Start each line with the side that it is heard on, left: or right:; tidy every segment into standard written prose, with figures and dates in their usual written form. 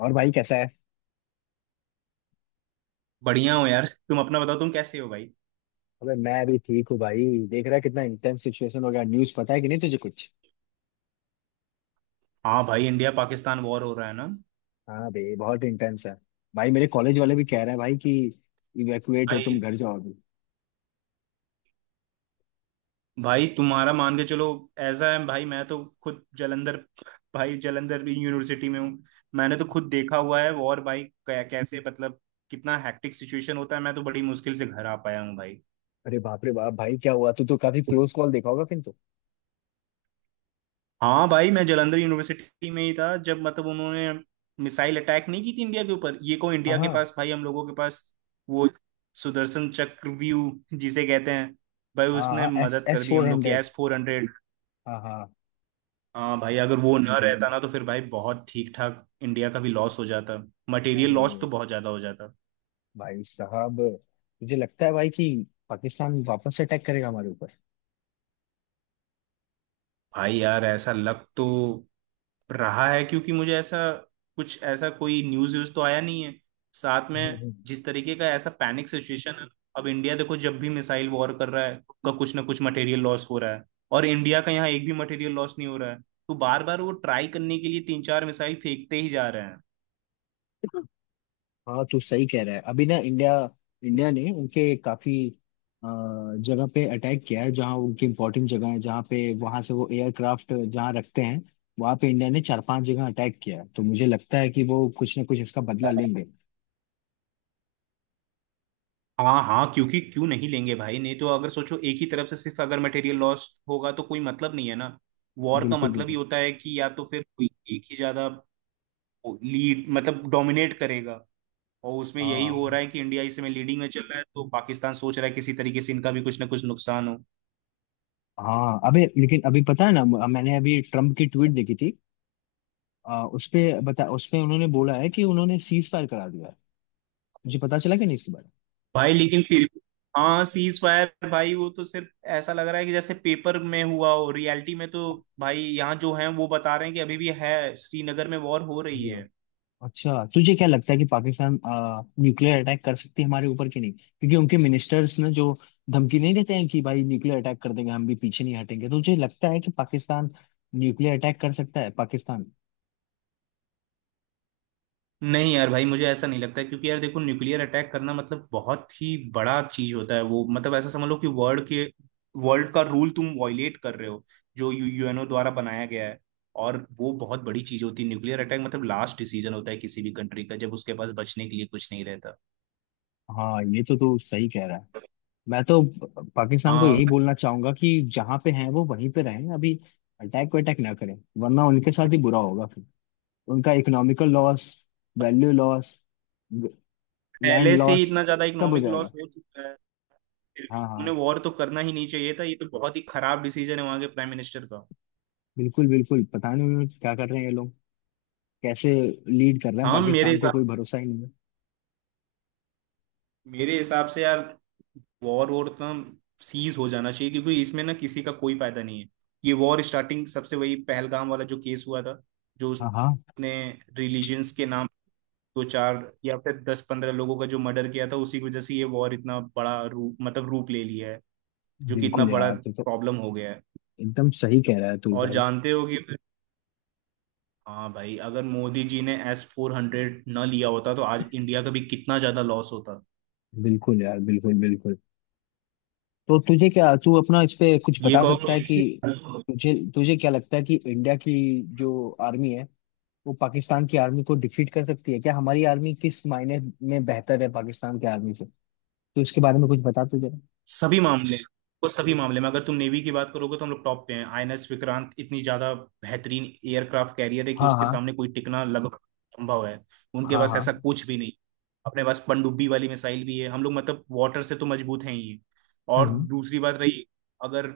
left: और भाई कैसा है?
right: बढ़िया हो यार। तुम अपना बताओ, तुम कैसे हो भाई?
left: अबे मैं भी ठीक हूँ भाई। देख रहा है कितना इंटेंस सिचुएशन हो गया। न्यूज़ पता है कि नहीं तुझे कुछ?
right: हाँ भाई, इंडिया पाकिस्तान वॉर हो रहा है ना।
left: हाँ बे बहुत इंटेंस है। भाई मेरे कॉलेज वाले भी कह रहे हैं भाई कि इवैक्यूएट हो तुम
right: भाई
left: घर जाओ अभी।
right: भाई तुम्हारा मान के चलो। ऐसा है भाई, मैं तो खुद जालंधर, भाई जालंधर यूनिवर्सिटी में हूँ। मैंने तो खुद देखा हुआ है वॉर भाई। कैसे मतलब कितना हैक्टिक सिचुएशन होता है। मैं तो बड़ी मुश्किल से घर आ पाया हूँ भाई।
left: अरे बाप रे बाप भाई क्या हुआ? तू तो काफी क्लोज कॉल देखा होगा किंतु।
right: हाँ भाई, मैं जलंधर यूनिवर्सिटी में ही था जब मतलब उन्होंने मिसाइल अटैक नहीं की थी इंडिया के ऊपर, ये को
left: हाँ
right: इंडिया के
left: हाँ।
right: पास, भाई हम लोगों के पास वो सुदर्शन चक्रव्यूह जिसे कहते हैं, भाई
left: हाँ
right: उसने
left: हाँ एस
right: मदद कर
left: एस
right: दी
left: फोर
right: हम लोग की,
left: हंड्रेड।
right: S-400।
left: हाँ हाँ।
right: हाँ भाई, अगर वो ना रहता ना, तो फिर भाई बहुत ठीक ठाक इंडिया का भी लॉस हो जाता। मटेरियल लॉस तो
left: अरे
right: बहुत ज्यादा हो जाता।
left: भाई साहब मुझे लगता है भाई कि पाकिस्तान वापस अटैक करेगा हमारे ऊपर।
right: भाई यार ऐसा लक तो रहा है, क्योंकि मुझे ऐसा कुछ, ऐसा कोई न्यूज़ व्यूज़ तो आया नहीं है। साथ
left: हम्म,
right: में
left: हम्म।
right: जिस तरीके का ऐसा पैनिक सिचुएशन है। अब इंडिया देखो, जब भी मिसाइल वॉर कर रहा है उसका कुछ ना कुछ मटेरियल लॉस हो रहा है, और इंडिया का यहाँ एक भी मटेरियल लॉस नहीं हो रहा है। तो बार बार वो ट्राई करने के लिए तीन चार मिसाइल फेंकते ही जा रहे हैं।
left: हाँ तू सही कह रहा है। अभी ना इंडिया इंडिया ने उनके काफी अ, जगह पे अटैक किया है जहाँ उनकी इम्पोर्टेंट जगह है, जहाँ पे वहां से वो एयरक्राफ्ट जहाँ रखते हैं। वहां पे इंडिया ने चार पांच जगह अटैक किया है, तो मुझे लगता है कि वो कुछ ना कुछ इसका बदला लेंगे।
right: हाँ हाँ, क्योंकि क्यों नहीं लेंगे भाई? नहीं तो अगर सोचो, एक ही तरफ से सिर्फ अगर मटेरियल लॉस होगा तो कोई मतलब नहीं है ना। वॉर का
left: बिल्कुल
right: मतलब ही
left: बिल्कुल।
right: होता है कि या तो फिर कोई एक ही ज्यादा लीड, मतलब डोमिनेट करेगा। और उसमें यही हो
left: हाँ
right: रहा है कि इंडिया इस समय लीडिंग में चल रहा है तो पाकिस्तान सोच रहा है किसी तरीके से इनका भी कुछ ना कुछ नुकसान हो।
left: हाँ। अबे लेकिन अभी पता है ना, मैंने अभी ट्रम्प की ट्वीट देखी थी। उसपे बता। उसपे उन्होंने बोला है कि उन्होंने सीज फायर करा दिया है। मुझे पता चला कि नहीं इसके बारे
right: भाई लेकिन फिर, हाँ, सीज फायर भाई वो तो सिर्फ ऐसा लग रहा है कि जैसे पेपर में हुआ हो, रियलिटी में तो भाई यहाँ जो है वो बता रहे हैं कि अभी भी है, श्रीनगर में वॉर हो रही
left: में?
right: है।
left: अच्छा तुझे क्या लगता है कि पाकिस्तान न्यूक्लियर अटैक कर सकती है हमारे ऊपर कि नहीं? क्योंकि उनके मिनिस्टर्स ने जो धमकी नहीं देते हैं कि भाई न्यूक्लियर अटैक कर देंगे हम भी पीछे नहीं हटेंगे, तो तुझे लगता है कि पाकिस्तान न्यूक्लियर अटैक कर सकता है पाकिस्तान?
right: नहीं यार भाई, मुझे ऐसा नहीं लगता है, क्योंकि यार देखो, न्यूक्लियर अटैक करना मतलब बहुत ही बड़ा चीज होता है। वो मतलब ऐसा समझ लो कि वर्ल्ड के, वर्ल्ड का रूल तुम वॉयलेट कर रहे हो जो यू यूएनओ द्वारा बनाया गया है। और वो बहुत बड़ी चीज होती है, न्यूक्लियर अटैक मतलब लास्ट डिसीजन होता है किसी भी कंट्री का, जब उसके पास बचने के लिए कुछ नहीं रहता।
left: हाँ ये तो तू सही कह रहा है। मैं तो पाकिस्तान को
right: आ,
left: यही बोलना चाहूंगा कि जहाँ पे हैं वो वहीं पे रहें अभी। अटैक वटैक ना करें। वरना उनके साथ ही बुरा होगा फिर। उनका economical loss, value loss, land
right: पहले से ही
left: लॉस
right: इतना ज्यादा
left: सब हो
right: इकोनॉमिक लॉस
left: जाएगा।
right: हो चुका है। फिर
left: हाँ
right: भी
left: हाँ।
right: उन्हें वॉर तो करना ही नहीं चाहिए था, ये तो बहुत ही खराब डिसीजन है वहां के प्राइम मिनिस्टर का।
left: बिल्कुल बिल्कुल, पता नहीं उन्होंने क्या कर रहे हैं ये लोग। कैसे लीड कर रहे हैं
right: हाँ, मेरे
left: पाकिस्तान को?
right: हिसाब
left: कोई भरोसा ही नहीं है।
right: मेरे हिसाब से यार, वॉर वॉर तो सीज हो जाना चाहिए क्योंकि इसमें ना किसी का कोई फायदा नहीं है। ये वॉर स्टार्टिंग सबसे वही पहलगाम वाला जो केस हुआ था, जो
left: हाँ हाँ।
right: उसने रिलीजन्स के नाम दो चार या फिर 10 15 लोगों का जो मर्डर किया था, उसी की वजह से ये वॉर इतना बड़ा रूप, मतलब रूप ले लिया है, जो कि इतना
left: बिल्कुल
right: बड़ा
left: यार तू तो
right: प्रॉब्लम हो गया है।
left: एकदम सही कह रहा है तू
right: और
left: भाई।
right: जानते हो कि, हाँ भाई, अगर मोदी जी ने S-400 न लिया होता तो आज इंडिया का भी कितना ज्यादा लॉस होता।
left: बिल्कुल यार, बिल्कुल बिल्कुल। तो तुझे क्या, तू अपना इस पे कुछ
right: ये
left: बता
right: कहो,
left: सकता है कि तुझे तुझे क्या लगता है कि इंडिया की जो आर्मी है वो पाकिस्तान की आर्मी को डिफीट कर सकती है क्या? हमारी आर्मी किस मायने में बेहतर है पाकिस्तान की आर्मी से, तो इसके बारे में कुछ बता तुझे।
right: सभी मामले वो सभी मामले में अगर तुम नेवी की बात करोगे तो हम लोग टॉप पे हैं। आईएनएस विक्रांत इतनी ज्यादा बेहतरीन एयरक्राफ्ट कैरियर है कि
left: हाँ
right: उसके
left: हाँ।
right: सामने कोई टिकना लगभग संभव है। उनके
left: हाँ
right: पास ऐसा
left: हाँ।
right: कुछ भी नहीं। अपने पास पनडुब्बी वाली मिसाइल भी है हम लोग, मतलब वाटर से तो मजबूत हैं ही। और
left: हम्म।
right: दूसरी बात रही, अगर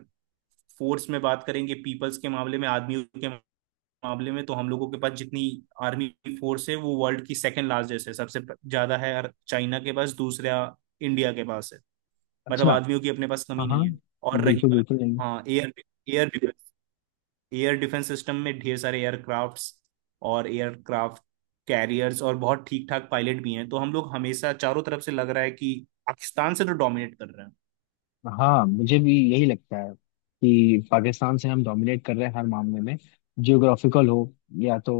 right: फोर्स में बात करेंगे, पीपल्स के मामले में, आदमियों के मामले में, तो हम लोगों के पास जितनी आर्मी फोर्स है वो वर्ल्ड की सेकंड लार्जेस्ट है, सबसे ज्यादा है। चाइना के पास, दूसरा इंडिया के पास है। मतलब
left: अच्छा।
right: आदमियों की अपने पास
left: हाँ
right: कमी
left: हाँ।
right: नहीं है। और रही
left: बिल्कुल
right: बात,
left: बिल्कुल।
right: हाँ, air air defence air defence system में ढेर सारे एयरक्राफ्ट्स और एयरक्राफ्ट कैरियर्स और बहुत ठीक ठाक पायलट भी हैं, तो हम लोग हमेशा चारों तरफ से लग रहा है कि पाकिस्तान से तो डोमिनेट कर रहे हैं।
left: हाँ मुझे भी यही लगता है कि पाकिस्तान से हम डोमिनेट कर रहे हैं हर मामले में। जियोग्राफिकल हो या तो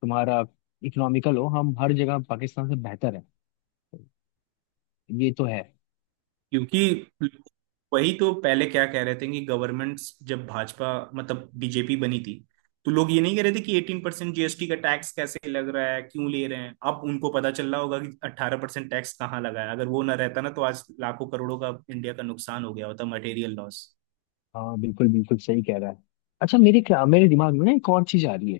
left: तुम्हारा इकोनॉमिकल हो, हम हर जगह पाकिस्तान से बेहतर है। ये तो है।
right: क्योंकि वही तो पहले क्या कह रहे थे कि गवर्नमेंट्स जब भाजपा, मतलब बीजेपी बनी थी, तो लोग ये नहीं कह रहे थे कि 18% जीएसटी का टैक्स कैसे लग रहा है, क्यों ले रहे हैं। अब उनको पता चल रहा होगा कि 18% टैक्स कहाँ लगा है। अगर वो ना रहता ना, तो आज लाखों करोड़ों का इंडिया का नुकसान हो गया होता, मटेरियल लॉस।
left: हाँ बिल्कुल बिल्कुल सही कह रहा है। अच्छा मेरे क्या, मेरे दिमाग में ना एक और चीज आ रही है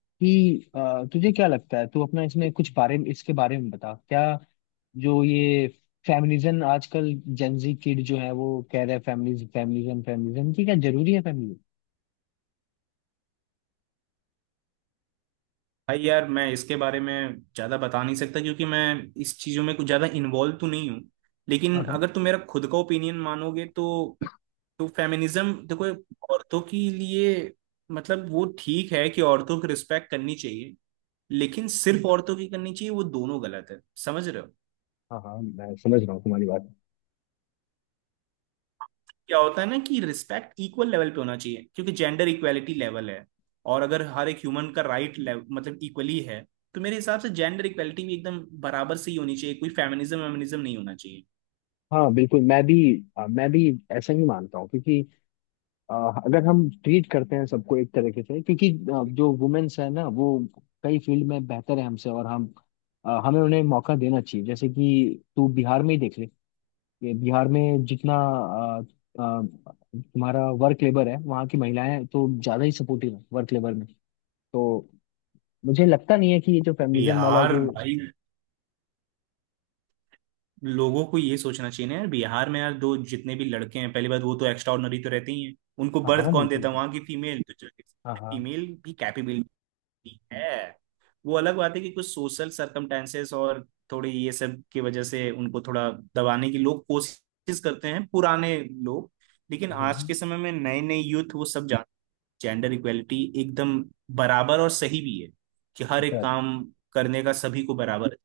left: कि तुझे क्या लगता है, तू अपना इसमें कुछ बारे में इसके बारे में बता, क्या जो ये फेमिनिज्म आजकल जेंजी किड जो है वो कह रहे हैं, फेमिनिज्म फेमिनिज्म फेमिनिज्म, कि क्या जरूरी है फेमिनिज्म?
right: भाई यार, मैं इसके बारे में ज्यादा बता नहीं सकता क्योंकि मैं इस चीजों में कुछ ज्यादा इन्वॉल्व तो नहीं हूँ।
left: हाँ
right: लेकिन
left: हाँ।
right: अगर तुम मेरा खुद का ओपिनियन मानोगे तो फेमिनिज्म देखो, औरतों के लिए, मतलब वो ठीक है कि औरतों की रिस्पेक्ट करनी चाहिए। लेकिन सिर्फ औरतों की करनी चाहिए, वो दोनों गलत है, समझ रहे हो?
left: हाँ हाँ, मैं समझ रहा हूँ तुम्हारी बात।
right: क्या होता है ना कि रिस्पेक्ट इक्वल लेवल पे होना चाहिए, क्योंकि जेंडर इक्वालिटी लेवल है। और अगर हर एक ह्यूमन का राइट मतलब इक्वली है, तो मेरे हिसाब से जेंडर इक्वालिटी भी एकदम बराबर से ही होनी चाहिए, कोई फेमिनिज्म वेमिनिज्म नहीं होना चाहिए।
left: हाँ बिल्कुल, मैं भी मैं भी ऐसा ही मानता हूँ क्योंकि अ, अगर हम ट्रीट करते हैं सबको एक तरीके से। क्योंकि जो वुमेन्स है ना वो कई फील्ड में बेहतर है हमसे, और हम हमें उन्हें मौका देना चाहिए। जैसे कि तू बिहार में ही देख ले। ये बिहार में जितना अ, तुम्हारा वर्क लेबर है, वहाँ की महिलाएं तो ज़्यादा ही सपोर्टिव है वर्क लेबर में। तो मुझे लगता नहीं है कि ये जो फेमिनिज्म वाला
right: यार
left: जो...
right: भाई, लोगों को ये सोचना चाहिए ना यार। बिहार में यार दो, जितने भी लड़के हैं पहली बात वो तो एक्स्ट्रा ऑर्डिनरी तो रहते ही हैं। उनको
left: हाँ
right: बर्थ
left: हाँ
right: कौन
left: बिल्कुल
right: देता है?
left: बिल्कुल।
right: वहां की फीमेल तो।
left: हाँ हाँ।
right: फीमेल भी कैपेबिलिटी है। वो अलग बात है कि कुछ सोशल सर्कमटेंसेस और थोड़े ये सब की वजह से उनको थोड़ा दबाने की लोग कोशिश करते हैं, पुराने लोग। लेकिन आज
left: हम्म,
right: के समय में नए नए यूथ वो सब जान, जेंडर इक्वेलिटी एकदम बराबर और सही भी है कि हर एक
left: अच्छा।
right: काम करने का सभी को बराबर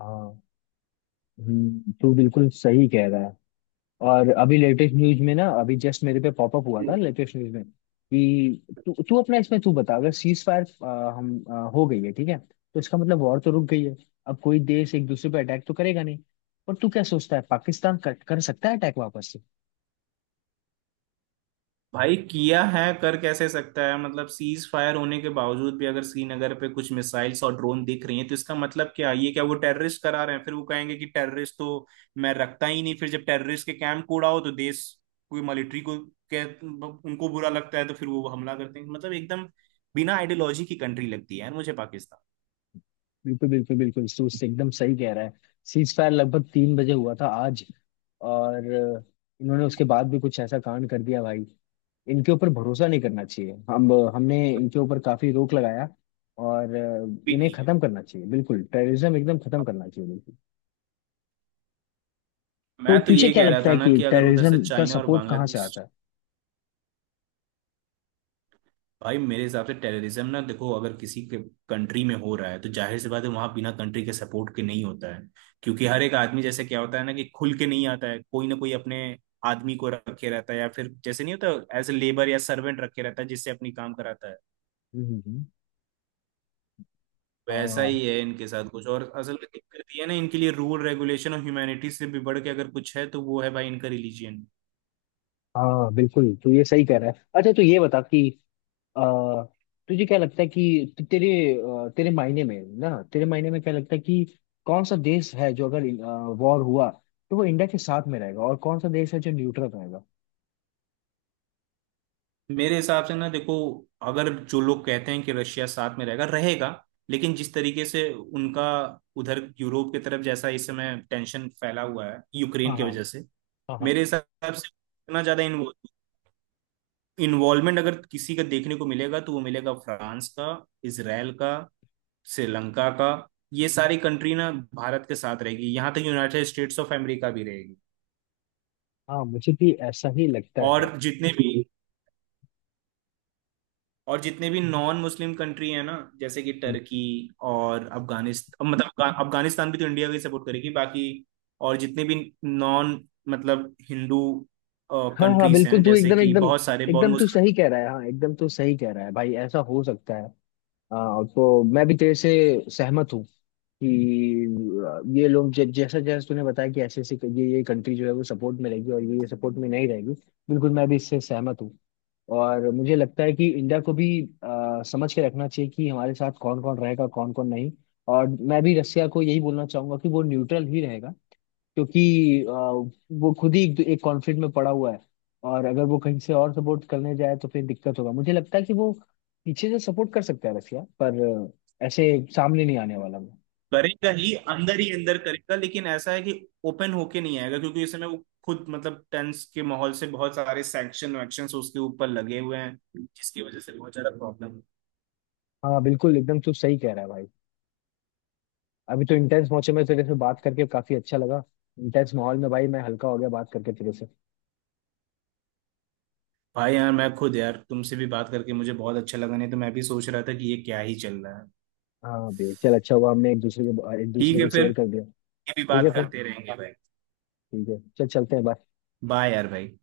left: हाँ। तू बिल्कुल सही कह रहा है। और अभी लेटेस्ट न्यूज में ना, अभी जस्ट मेरे पे पॉपअप हुआ था
right: है।
left: लेटेस्ट न्यूज में कि तू तू अपना इसमें तू बता, अगर सीज फायर हम हो गई है ठीक है, तो इसका मतलब वॉर तो रुक गई है। अब कोई देश एक दूसरे पे अटैक तो करेगा नहीं। और तू क्या सोचता है पाकिस्तान कर सकता है अटैक वापस से?
right: भाई किया है, कर कैसे सकता है? मतलब सीज फायर होने के बावजूद भी अगर श्रीनगर पे कुछ मिसाइल्स और ड्रोन दिख रही हैं, तो इसका मतलब क्या? ये क्या वो टेररिस्ट करा रहे हैं? फिर वो कहेंगे कि टेररिस्ट तो मैं रखता ही नहीं। फिर जब टेररिस्ट के कैंप कूड़ा हो तो देश कोई मिलिट्री को के उनको बुरा लगता है तो फिर वो हमला करते हैं, मतलब एकदम बिना आइडियोलॉजी की कंट्री लगती है यार मुझे पाकिस्तान।
left: बिल्कुल बिल्कुल बिल्कुल तू उससे एकदम सही कह रहा है। सीज फायर लगभग 3 बजे हुआ था आज। और इन्होंने उसके बाद भी कुछ ऐसा कांड कर दिया भाई। इनके ऊपर भरोसा नहीं करना चाहिए। हम हमने इनके ऊपर काफी रोक लगाया। और
right: भी
left: इन्हें
right: नहीं,
left: खत्म करना चाहिए बिल्कुल। टेररिज्म एकदम खत्म करना चाहिए बिल्कुल। तो
right: मैं तो
left: तुझे
right: ये
left: क्या
right: कह रहा
left: लगता
right: था
left: है
right: ना
left: कि
right: कि अगर उधर से
left: टेररिज्म का
right: चाइना और
left: सपोर्ट कहाँ से
right: बांग्लादेश,
left: आता है?
right: भाई मेरे हिसाब से टेररिज्म ना देखो, अगर किसी के कंट्री में हो रहा है तो जाहिर सी बात है वहां बिना कंट्री के सपोर्ट के नहीं होता है। क्योंकि हर एक आदमी जैसे, क्या होता है ना कि खुल के नहीं आता है, कोई ना कोई अपने आदमी को रखे रहता है या फिर जैसे नहीं होता, एज ए लेबर या सर्वेंट रखे रहता है, जिससे अपनी काम कराता है।
left: हम्म।
right: वैसा
left: हाँ
right: ही है इनके साथ कुछ और। असल में दिक्कत ये है ना, इनके लिए रूल रेगुलेशन और ह्यूमैनिटी से भी बढ़ के अगर कुछ है तो वो है भाई इनका रिलीजियन।
left: हाँ बिल्कुल तू ये सही कह रहा है। अच्छा तू ये बता कि अ, तुझे क्या लगता है कि तेरे तेरे मायने में ना, तेरे मायने में क्या लगता है कि कौन सा देश है जो अगर वॉर हुआ तो वो इंडिया के साथ में रहेगा, और कौन सा देश है जो न्यूट्रल रहेगा?
right: मेरे हिसाब से ना देखो, अगर जो लोग कहते हैं कि रशिया साथ में रहेगा, रहेगा, लेकिन जिस तरीके से उनका उधर यूरोप की तरफ जैसा इस समय टेंशन फैला हुआ है
left: हाँ
right: यूक्रेन की
left: हाँ।
right: वजह से,
left: हाँ हाँ।
right: मेरे
left: हाँ
right: हिसाब से इतना ज्यादा इन्वॉल्वमेंट अगर किसी का देखने को मिलेगा तो वो मिलेगा फ्रांस का, इसराइल का, श्रीलंका का। ये सारी कंट्री ना भारत के साथ रहेगी, यहाँ तक यूनाइटेड स्टेट्स ऑफ अमेरिका भी रहेगी।
left: हाँ, मुझे भी ऐसा ही लगता
right: और
left: है।
right: जितने भी, नॉन मुस्लिम कंट्री है ना, जैसे कि टर्की और अफगानिस्तान, मतलब अफगानिस्तान भी तो इंडिया की सपोर्ट करेगी, बाकी और जितने भी नॉन, मतलब हिंदू
left: हाँ हाँ
right: कंट्रीज
left: बिल्कुल
right: हैं,
left: तू
right: जैसे
left: एकदम
right: कि
left: एकदम
right: बहुत सारे, बहुत
left: एकदम तू
right: मुस्लिम
left: सही कह रहा है। हाँ एकदम तू सही कह रहा है भाई, ऐसा हो सकता है। हाँ तो मैं भी तेरे से सहमत हूँ कि ये लोग जैसा जैसा तूने बताया कि ऐसे ऐसे ये कंट्री जो है वो सपोर्ट में रहेगी और ये सपोर्ट में नहीं रहेगी। बिल्कुल मैं भी इससे सहमत हूँ। और मुझे लगता है कि इंडिया को भी समझ के रखना चाहिए कि हमारे साथ कौन कौन रहेगा, कौन कौन नहीं। और मैं भी रसिया को यही बोलना चाहूंगा कि वो न्यूट्रल ही रहेगा, क्योंकि वो खुद ही एक कॉन्फ्लिक्ट में पड़ा हुआ है। और अगर वो कहीं से और सपोर्ट करने जाए तो फिर दिक्कत होगा। मुझे लगता है कि वो पीछे से सपोर्ट कर सकता है रसिया, पर ऐसे सामने नहीं आने वाला वो।
right: करेगा ही, अंदर ही अंदर करेगा, लेकिन ऐसा है कि ओपन होके नहीं आएगा, क्योंकि इस समय वो खुद मतलब टेंस के माहौल से बहुत सारे सैंक्शन वैक्शन उसके ऊपर लगे हुए हैं, जिसकी वजह से बहुत ज्यादा प्रॉब्लम।
left: हाँ बिल्कुल एकदम तू सही कह रहा है भाई। अभी तो इंटेंस मौके में तेरे से बात करके काफी अच्छा लगा। इंटेंस माहौल में भाई मैं हल्का हो गया बात करके तेरे से।
right: भाई यार, मैं खुद यार तुमसे भी बात करके मुझे बहुत अच्छा लगा, नहीं तो मैं भी सोच रहा था कि ये क्या ही चल रहा है।
left: हाँ बे चल, अच्छा हुआ हमने एक दूसरे को एक दूसरे
right: ठीक है
left: को
right: फिर,
left: शेयर कर दिया।
right: ये भी
left: ठीक है
right: बात
left: फिर।
right: करते रहेंगे भाई।
left: ठीक है चल चलते हैं bye।
right: बाय यार भाई।